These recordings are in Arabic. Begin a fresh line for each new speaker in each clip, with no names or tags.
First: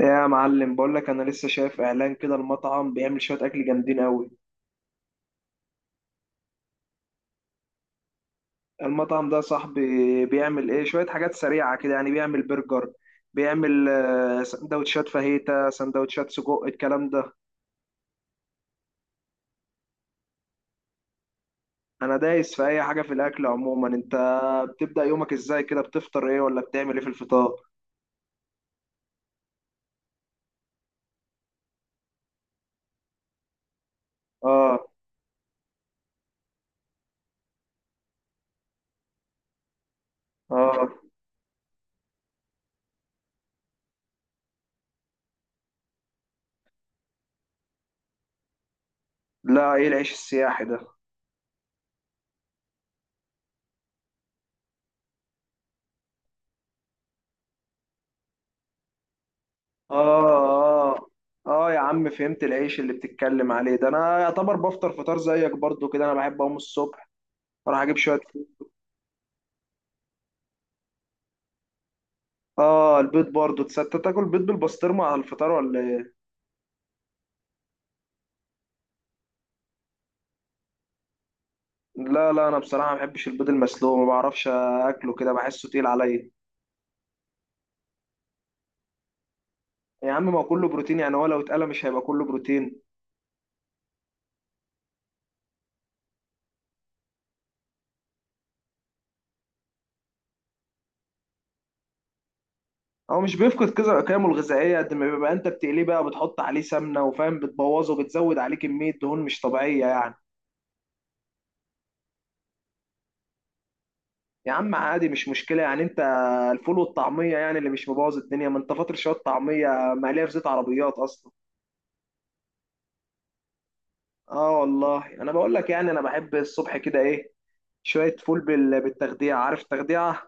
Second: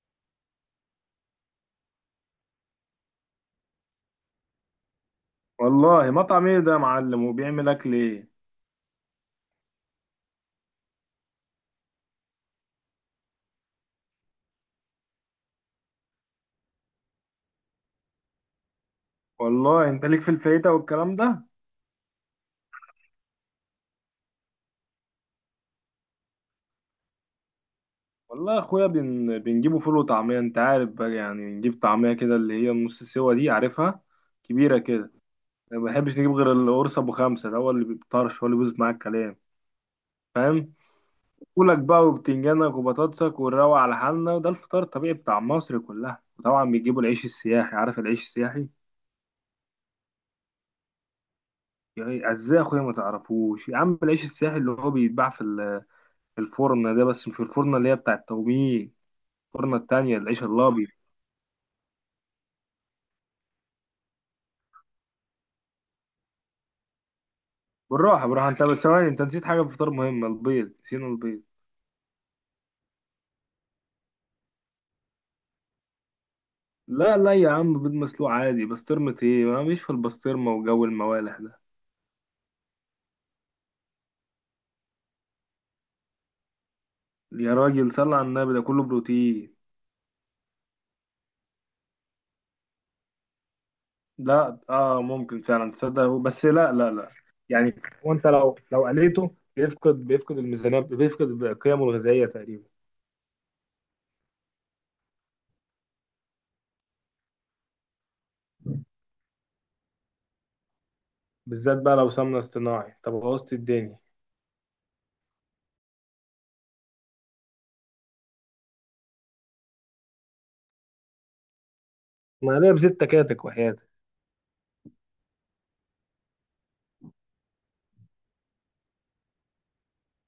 يا معلم، بقول لك انا لسه شايف اعلان كده، المطعم بيعمل شويه اكل جامدين قوي.
والله مطعم ايه ده يا معلم، وبيعمل اكل ايه؟
المطعم ده صاحبي بيعمل ايه، شويه حاجات سريعه كده يعني، بيعمل برجر، بيعمل سندوتشات فاهيتا، سندوتشات سجق، الكلام ده.
والله انت ليك في الفايته والكلام ده.
انا دايس في اي حاجه في الاكل عموما. انت بتبدا يومك ازاي كده، بتفطر ايه ولا بتعمل ايه في الفطار؟
والله يا اخويا، بنجيبه فول وطعميه. انت عارف بقى، يعني بنجيب طعميه كده، اللي هي النص سوا دي، عارفها؟ كبيره
اه،
كده. ما بحبش نجيب غير القرص ابو خمسه، ده هو اللي بيطرش، هو اللي بيبوظ معاك الكلام، فاهم؟
اه.
فولك بقى وبتنجانك وبطاطسك، ونروق على حالنا، وده الفطار الطبيعي بتاع مصر كلها. وطبعا بيجيبوا العيش السياحي، عارف العيش السياحي؟
لا، ايه العيش السياحي ده؟
يعني ازاي يا اخويا ما تعرفوش؟ يا عم العيش السياحي اللي هو بيتباع في الفرن ده، بس مش الفرن اللي هي بتاع التوميه، الفرن التانية، العيش الابيض.
اه، اه. اه يا عم، فهمت العيش اللي بتتكلم عليه ده. انا يعتبر بفطر فطار زيك برضو كده، انا بحب اقوم الصبح اروح اجيب شويه
بالراحة بالراحة،
فول.
انت بس ثواني، انت نسيت حاجة في الفطار مهمة، البيض، نسينا البيض.
اه، البيض برضو. تصدق تاكل بيض بالبسطرمه على الفطار ولا ايه؟
لا لا يا عم، بيض مسلوق عادي، بسطرمة ايه، ما مش في البسطرمة وجو الموالح ده.
لا لا، انا بصراحه ما بحبش البيض المسلوق، ما بعرفش اكله كده، بحسه تقيل عليا.
يا راجل صل على النبي، ده كله بروتين.
يا عم، ما هو كله بروتين يعني، هو لو اتقلى مش هيبقى كله بروتين؟
لا اه ممكن فعلا، تصدق، بس لا لا لا، يعني هو انت لو قليته، بيفقد الميزانية، بيفقد قيمه الغذائية تقريبا.
هو مش بيفقد كذا قيمه الغذائيه قد ما بيبقى انت بتقليه بقى، بتحط عليه سمنه وفاهم، بتبوظه وبتزود عليه كميه دهون مش طبيعيه يعني.
بالذات بقى لو سمنة اصطناعي، طب بوظت الدنيا.
يا عم عادي، مش مشكله يعني. انت الفول والطعميه يعني اللي مش مبوظ الدنيا؟ ما انت فاطر شويه طعميه مقليه في زيت عربيات اصلا.
ما عليها بزيت تكاتك وحياتك.
اه والله، انا بقول لك يعني، انا بحب الصبح كده ايه، شوية فول بالتخديعة. عارف تخديعة؟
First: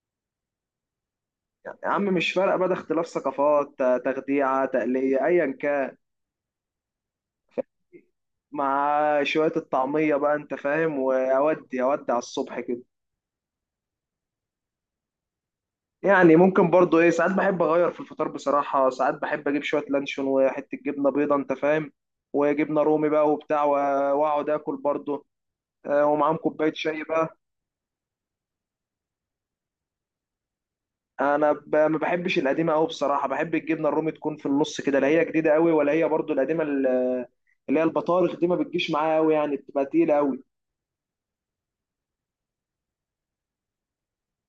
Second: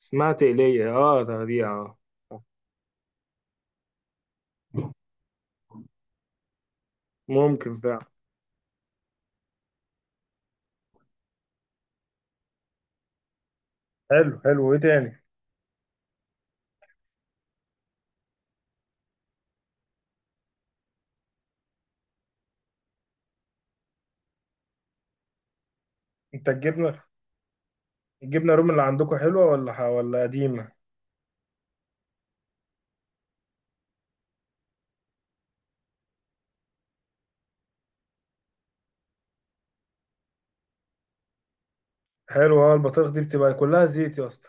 اسمها تقلية، اه، تغذية،
يا
اه.
عم مش فارقة بقى، ده اختلاف ثقافات، تخديعة تقلية أيا كان.
ممكن فعلا.
مع شوية الطعمية بقى أنت فاهم، وأودي أودي على الصبح كده.
حلو حلو، ايه تاني؟
يعني ممكن برضو إيه، ساعات بحب أغير في الفطار بصراحة، ساعات بحب أجيب شوية لانشون وحتة جبنة بيضة أنت فاهم، وجبنة رومي بقى وبتاع وأقعد آكل برضو. ومعاهم
انت
كوباية
الجبنه
شاي بقى.
الجبنه الرومي اللي عندكم حلوه، ولا ولا قديمه؟
انا ما بحبش القديمه قوي بصراحه، بحب الجبنه الرومي تكون في النص كده، لا هي جديده قوي ولا هي برضو القديمه اللي هي البطارخ دي. ما بتجيش معايا قوي يعني، بتبقى تقيله قوي.
حلوه، اه، البطارخ دي بتبقى كلها زيت يا اسطى.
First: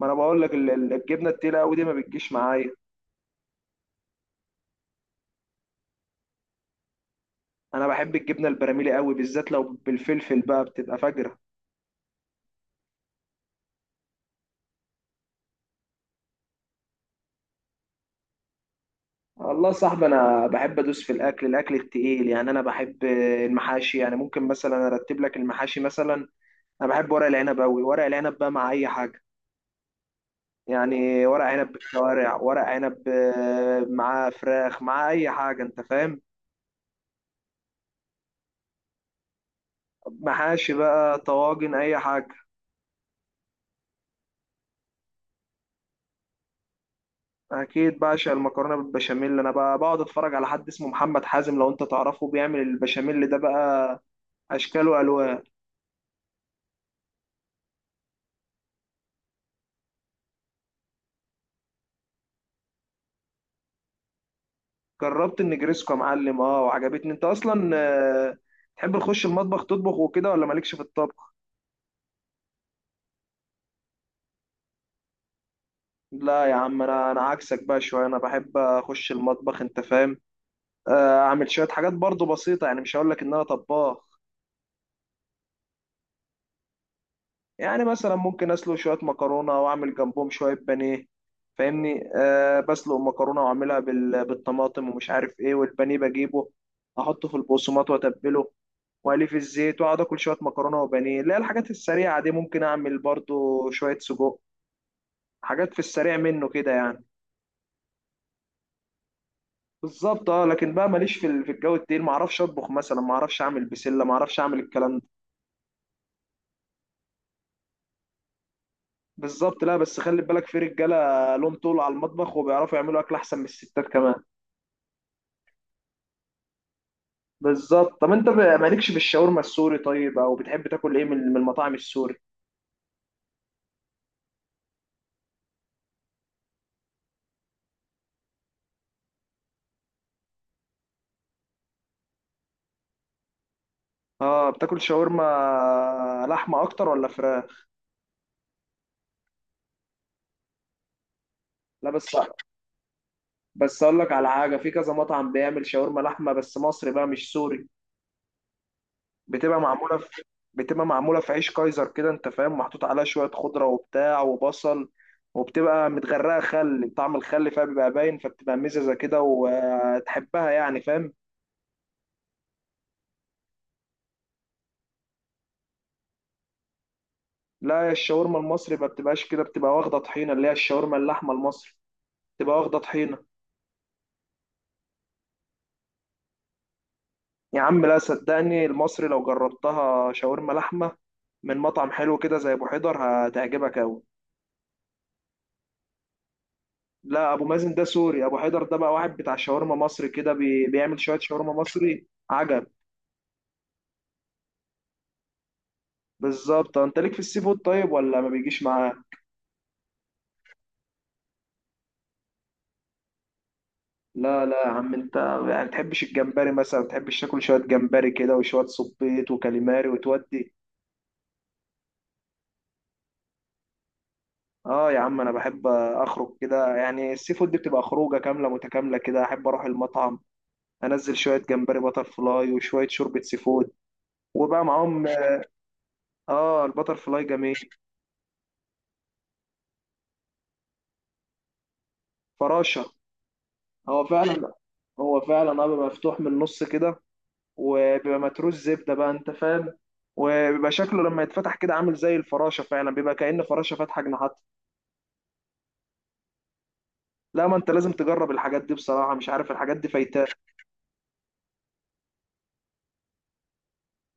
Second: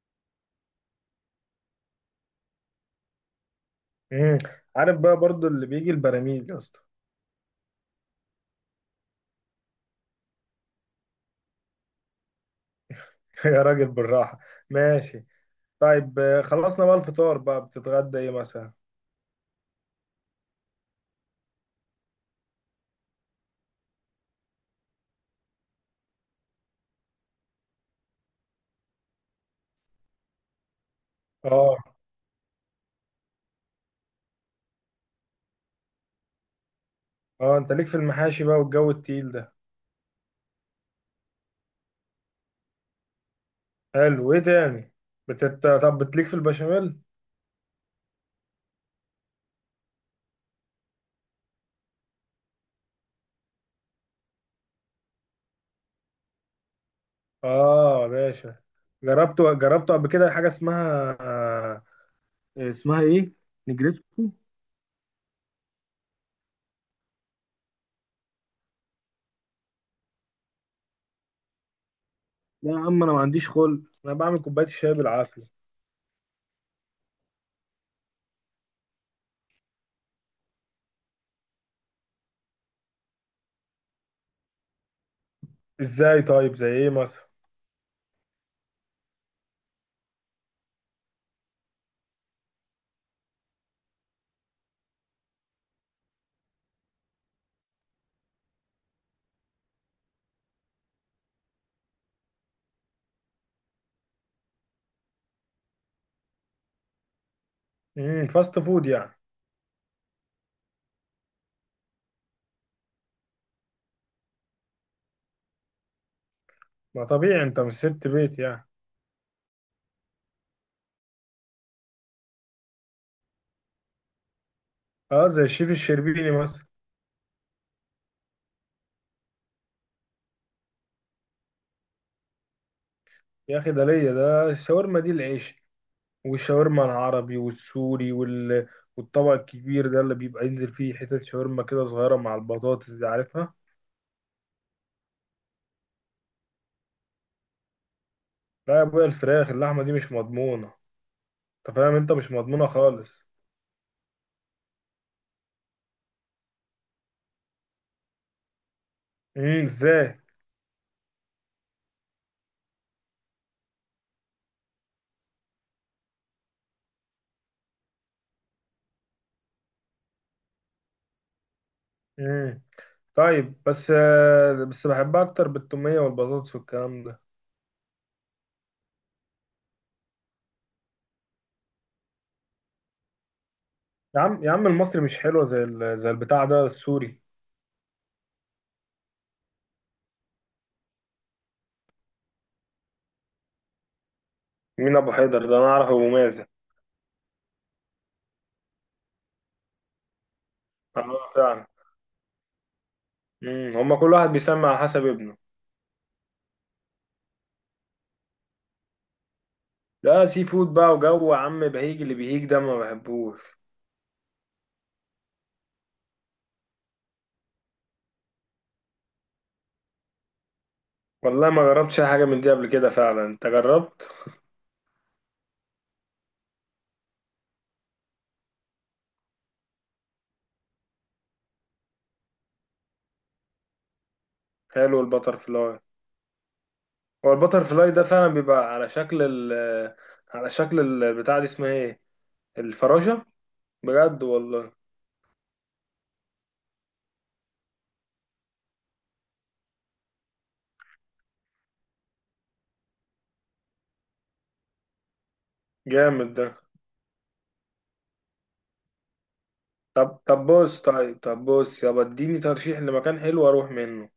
ما انا بقول لك الجبنه التقيله قوي دي ما بتجيش معايا.
امم. عارف بقى برضو اللي بيجي البراميل يا اسطى.
انا بحب الجبنه البراميلي قوي، بالذات لو بالفلفل بقى بتبقى فجره.
يا راجل بالراحه. ماشي. طيب، خلصنا بقى الفطار، بقى بتتغدى ايه مثلا؟
والله يا صاحبي، انا بحب ادوس في الاكل التقيل يعني. انا بحب المحاشي يعني، ممكن مثلا ارتب لك المحاشي مثلا. انا بحب ورق العنب قوي، ورق العنب بقى مع اي حاجه. يعني ورق عنب
اه،
بالشوارع، ورق عنب معاه فراخ، معاه اي حاجه، انت فاهم.
اه، انت ليك في المحاشي بقى والجو التقيل ده.
محاشي بقى، طواجن، اي حاجه.
حلو، ايه تاني؟ طب بتليك في البشاميل؟
اكيد بعشق المكرونه بالبشاميل. انا بقى بقعد اتفرج على حد اسمه محمد حازم، لو انت تعرفه، بيعمل البشاميل ده بقى اشكال والوان.
اه يا باشا. جربت قبل كده حاجه اسمها، اسمها ايه؟ نجريسكو.
جربت النجريسكو يا معلم، اه وعجبتني. انت اصلا تحب تخش المطبخ تطبخ وكده ولا مالكش في الطبخ؟
لا يا عم، انا ما عنديش خلق، انا بعمل كوبايه الشاي بالعافيه.
لا يا عم، انا عكسك بقى شويه، انا بحب اخش المطبخ انت فاهم. اعمل شويه حاجات برضو بسيطه يعني، مش هقول لك ان انا طباخ.
ازاي طيب؟ زي ايه مثلا؟
يعني مثلا ممكن اسلق شويه مكرونه واعمل جنبهم شويه بانيه، فاهمني. بسلق مكرونه واعملها بالطماطم ومش عارف ايه، والبانيه بجيبه احطه في البقسماط واتبله واقليه في الزيت، واقعد اكل شويه مكرونه وبانيه، اللي هي الحاجات السريعه دي. ممكن اعمل برضو شويه سجق، حاجات في السريع منه كده يعني.
فاست فود يعني.
بالظبط اه، لكن بقى ماليش في في الجو التقيل، ما اعرفش اطبخ مثلا، ما اعرفش اعمل بسله، ما اعرفش اعمل الكلام ده.
ما طبيعي، انت مش ست بيت يعني.
بالظبط. لا بس خلي بالك، في رجاله لهم طول على المطبخ وبيعرفوا يعملوا اكل احسن من الستات كمان.
اه، زي الشيف الشربيني مثلا.
بالظبط. طب انت مالكش في الشاورما السوري طيب، او بتحب تاكل ايه من المطاعم السوري؟
يا اخي ده ليا، ده الشاورما دي العيش، والشاورما العربي والسوري والطبق الكبير ده اللي بيبقى ينزل فيه حتت شاورما كده صغيره، مع البطاطس دي، عارفها؟
اه، بتاكل شاورما لحمه اكتر ولا فراخ؟
لا يا ابويا الفراخ، اللحمه دي مش مضمونه، انت
لا
فاهم، انت
بس
مش مضمونة خالص.
بس اقول لك على حاجه، في كذا مطعم بيعمل شاورما لحمه بس مصري بقى مش سوري. بتبقى معموله
ازاي؟
في بتبقى معموله في عيش كايزر كده انت فاهم، محطوط عليها شويه خضره وبتاع وبصل، وبتبقى متغرقه خل، طعم الخل فيها بيبقى باين، فبتبقى مززه كده وتحبها يعني، فاهم.
امم طيب بس بحبها اكتر بالتومية والبطاطس والكلام ده.
لا الشاورما المصري ما بتبقاش كده، بتبقى واخده طحينه، اللي هي الشاورما اللحمه المصري بتبقى واخده طحينه.
يا عم يا عم المصري مش حلوة زي زي البتاع ده السوري.
يا عم لا، صدقني المصري لو جربتها شاورما لحمه من مطعم حلو كده زي ابو حيدر، هتعجبك قوي.
مين ابو حيدر ده؟ انا اعرف ابو مازن.
لا، ابو مازن ده سوري، ابو حيدر ده بقى واحد بتاع شاورما مصري كده بيعمل شويه
اه
شاورما
فعلا.
مصري عجب.
هما كل واحد بيسمي على حسب ابنه.
بالظبط. انت ليك في السي فود طيب، ولا ما بيجيش معاه؟
لا سي فود بقى وجو، يا عم بهيج، اللي بيهيج ده ما بحبوش.
لا لا يا عم انت، يعني تحبش الجمبري مثلا، تحبش تاكل شويه جمبري كده وشويه صبيط وكاليماري وتودي؟
والله ما جربتش اي حاجة من دي قبل كده، فعلا انت جربت؟
اه يا عم، انا بحب اخرج كده يعني، السي فود دي بتبقى خروجه كامله متكامله كده، احب اروح المطعم انزل شويه جمبري بتر فلاي وشويه شوربه سي فود، وبقى
حلو
معاهم.
البتر فلاي.
اه، البتر فلاي
هو
جميل.
البتر فلاي ده فعلا بيبقى على شكل البتاع، دي اسمها ايه؟
فراشه.
الفراشة.
هو
بجد
فعلا
والله.
هو فعلا اه، بيبقى مفتوح من النص كده، وبيبقى متروس زبده بقى انت فاهم، وبيبقى شكله لما يتفتح كده عامل زي الفراشه فعلا، بيبقى كأن فراشه فاتحه جناحات.
جامد ده.
لا، ما انت لازم تجرب الحاجات دي بصراحه، مش عارف الحاجات دي فايتاه.
طب بص يابا، اديني ترشيح لمكان حلو اروح منه.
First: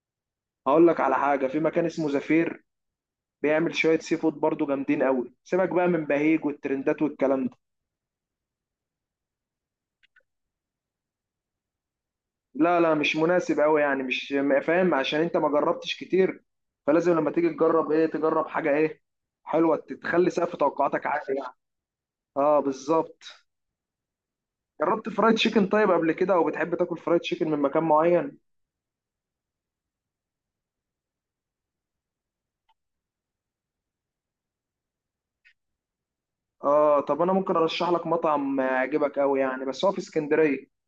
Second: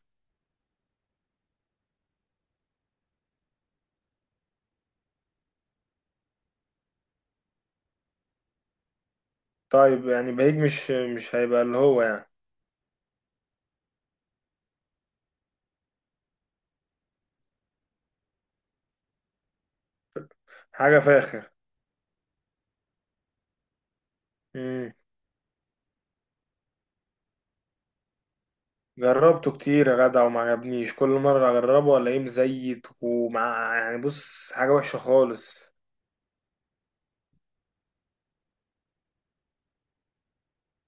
هقول لك على حاجه، في مكان اسمه زفير بيعمل شويه سي فود برضه جامدين قوي، سيبك بقى من بهيج والترندات والكلام ده.
طيب يعني بهيج مش هيبقى اللي هو، يعني
لا لا مش مناسب قوي يعني، مش فاهم، عشان انت ما جربتش كتير، فلازم لما تيجي تجرب ايه تجرب حاجه ايه حلوه، تخلي سقف
حاجة
توقعاتك عالي
فاخر.
يعني. اه بالظبط.
مم.
جربت فرايد تشيكن طيب قبل كده، او بتحب تاكل فرايد تشيكن من مكان معين؟
جربته كتير يا جدع، وما عجبنيش، كل مرة اجربه الاقيه مزيت ومع، يعني بص، حاجة وحشة خالص.
اه، طب انا ممكن ارشح لك مطعم يعجبك قوي يعني، بس هو في اسكندريه.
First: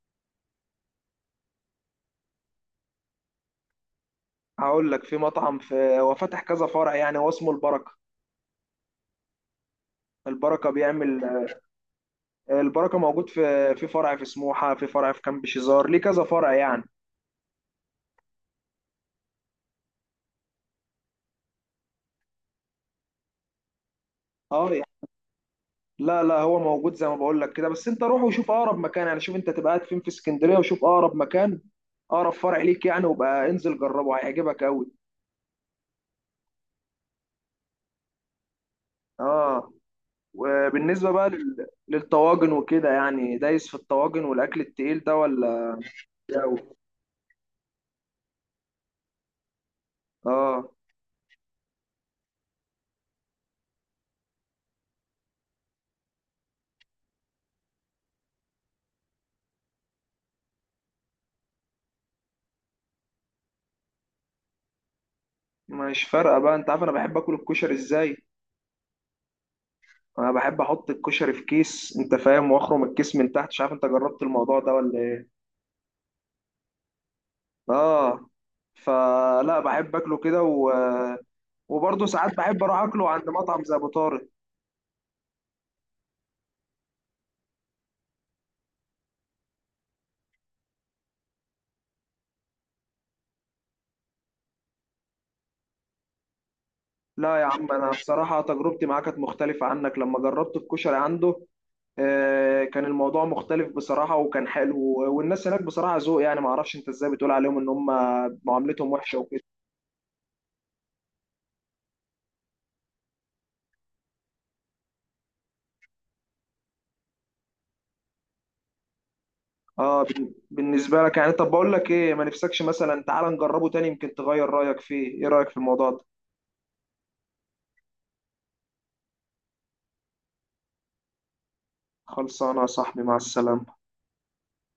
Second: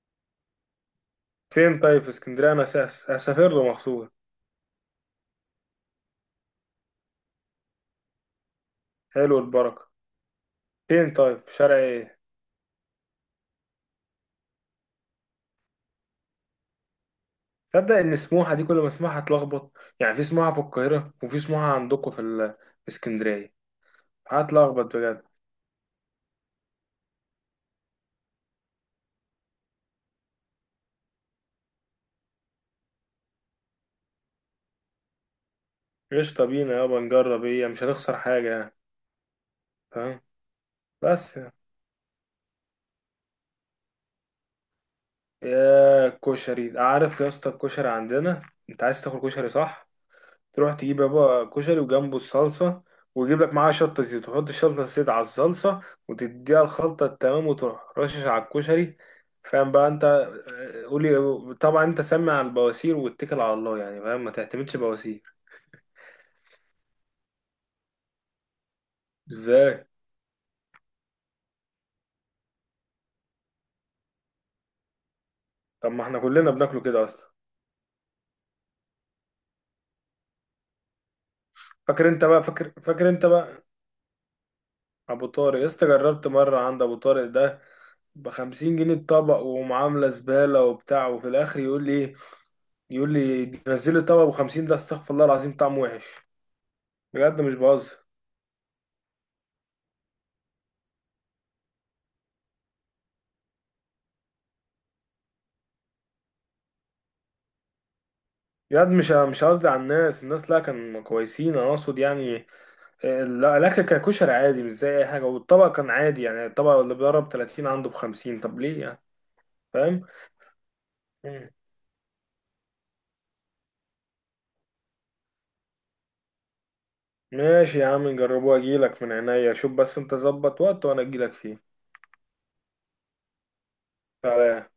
فين طيب؟ في اسكندرية انا اسافر له مخصوص.
هقول لك، في مطعم هو فاتح كذا فرع يعني، هو اسمه البركه.
حلو البركة.
البركه
فين
بيعمل.
طيب؟ في شارع ايه؟
البركه موجود في فرع في سموحه، في فرع في كامب شيزار، ليه كذا فرع يعني.
تصدق ان سموحه دي كل ما اسمعها هتلخبط، يعني في سموحه في القاهره، وفي سموحه عندكم في اسكندريه.
اه يعني.
هتلخبط بجد.
لا لا، هو موجود زي ما بقول لك كده، بس انت روح وشوف اقرب مكان يعني، شوف انت تبقى قاعد فين في اسكندريه وشوف اقرب مكان، اقرب فرع ليك يعني، وبقى انزل جربه هيعجبك قوي.
قشطه، بينا يابا نجرب، ايه مش هنخسر حاجه يعني،
اه.
فاهم؟
وبالنسبة بقى
بس يعني.
للطواجن وكده يعني، دايس في الطواجن والأكل التقيل ده ولا؟
يا
أوي.
كشري عارف يا اسطى الكشري عندنا. انت عايز تاكل كشري، صح؟
اه
تروح تجيب يا بابا كشري، وجنبه الصلصة، ويجيب لك معاها شطة زيت، وتحط الشطة الزيت على الصلصة، وتديها الخلطة التمام، وتروح رشش على الكشري، فاهم بقى انت؟ قولي طبعا، انت سمع على البواسير واتكل على الله يعني، فاهم؟ ما تعتمدش بواسير.
مش فارقة بقى، أنت عارف أنا بحب آكل الكشري إزاي؟
ازاي؟
أنا بحب أحط الكشري في كيس أنت فاهم، وأخرم الكيس من تحت، مش عارف أنت جربت الموضوع ده ولا إيه؟
طب ما احنا كلنا بناكله كده اصلا.
اه. فلا بحب أكله كده وبرضه
فاكر انت
ساعات
بقى،
بحب
فاكر
أروح
فاكر
أكله
انت
عند مطعم
بقى.
زي أبو طارق.
ابو طارق يا اسطى، جربت مرة عند ابو طارق ده، ب50 جنيه الطبق، ومعاملة زبالة وبتاع، وفي الاخر يقول لي ايه؟ يقول لي نزل لي طبق ب 50. ده استغفر الله العظيم، طعمه وحش،
لا
بجد
يا
مش
عم، أنا
بهزر.
بصراحة تجربتي معاه كانت مختلفة عنك، لما جربت الكشري عنده كان الموضوع مختلف بصراحة وكان حلو، والناس هناك بصراحة ذوق يعني، ما اعرفش انت ازاي بتقول عليهم ان هم
بجد،
معاملتهم
مش
وحشة وكده.
مش قصدي على الناس، الناس لا كانوا كويسين، انا اقصد يعني الاكل كان كشري عادي مش زي اي حاجه، والطبق كان عادي، يعني الطبق اللي بيضرب 30 عنده ب 50، طب ليه يعني؟
اه،
فاهم.
بالنسبة لك يعني.
مم.
طب بقول لك ايه، ما نفسكش مثلا تعال نجربه تاني، يمكن تغير رأيك فيه، ايه رأيك في الموضوع ده؟
ماشي يا عم، نجربوه، اجيلك من عينيا، شوف بس انت ظبط وقت وانا اجيلك فيه.
خلصانة يا صاحبي، مع السلامة.
سلام.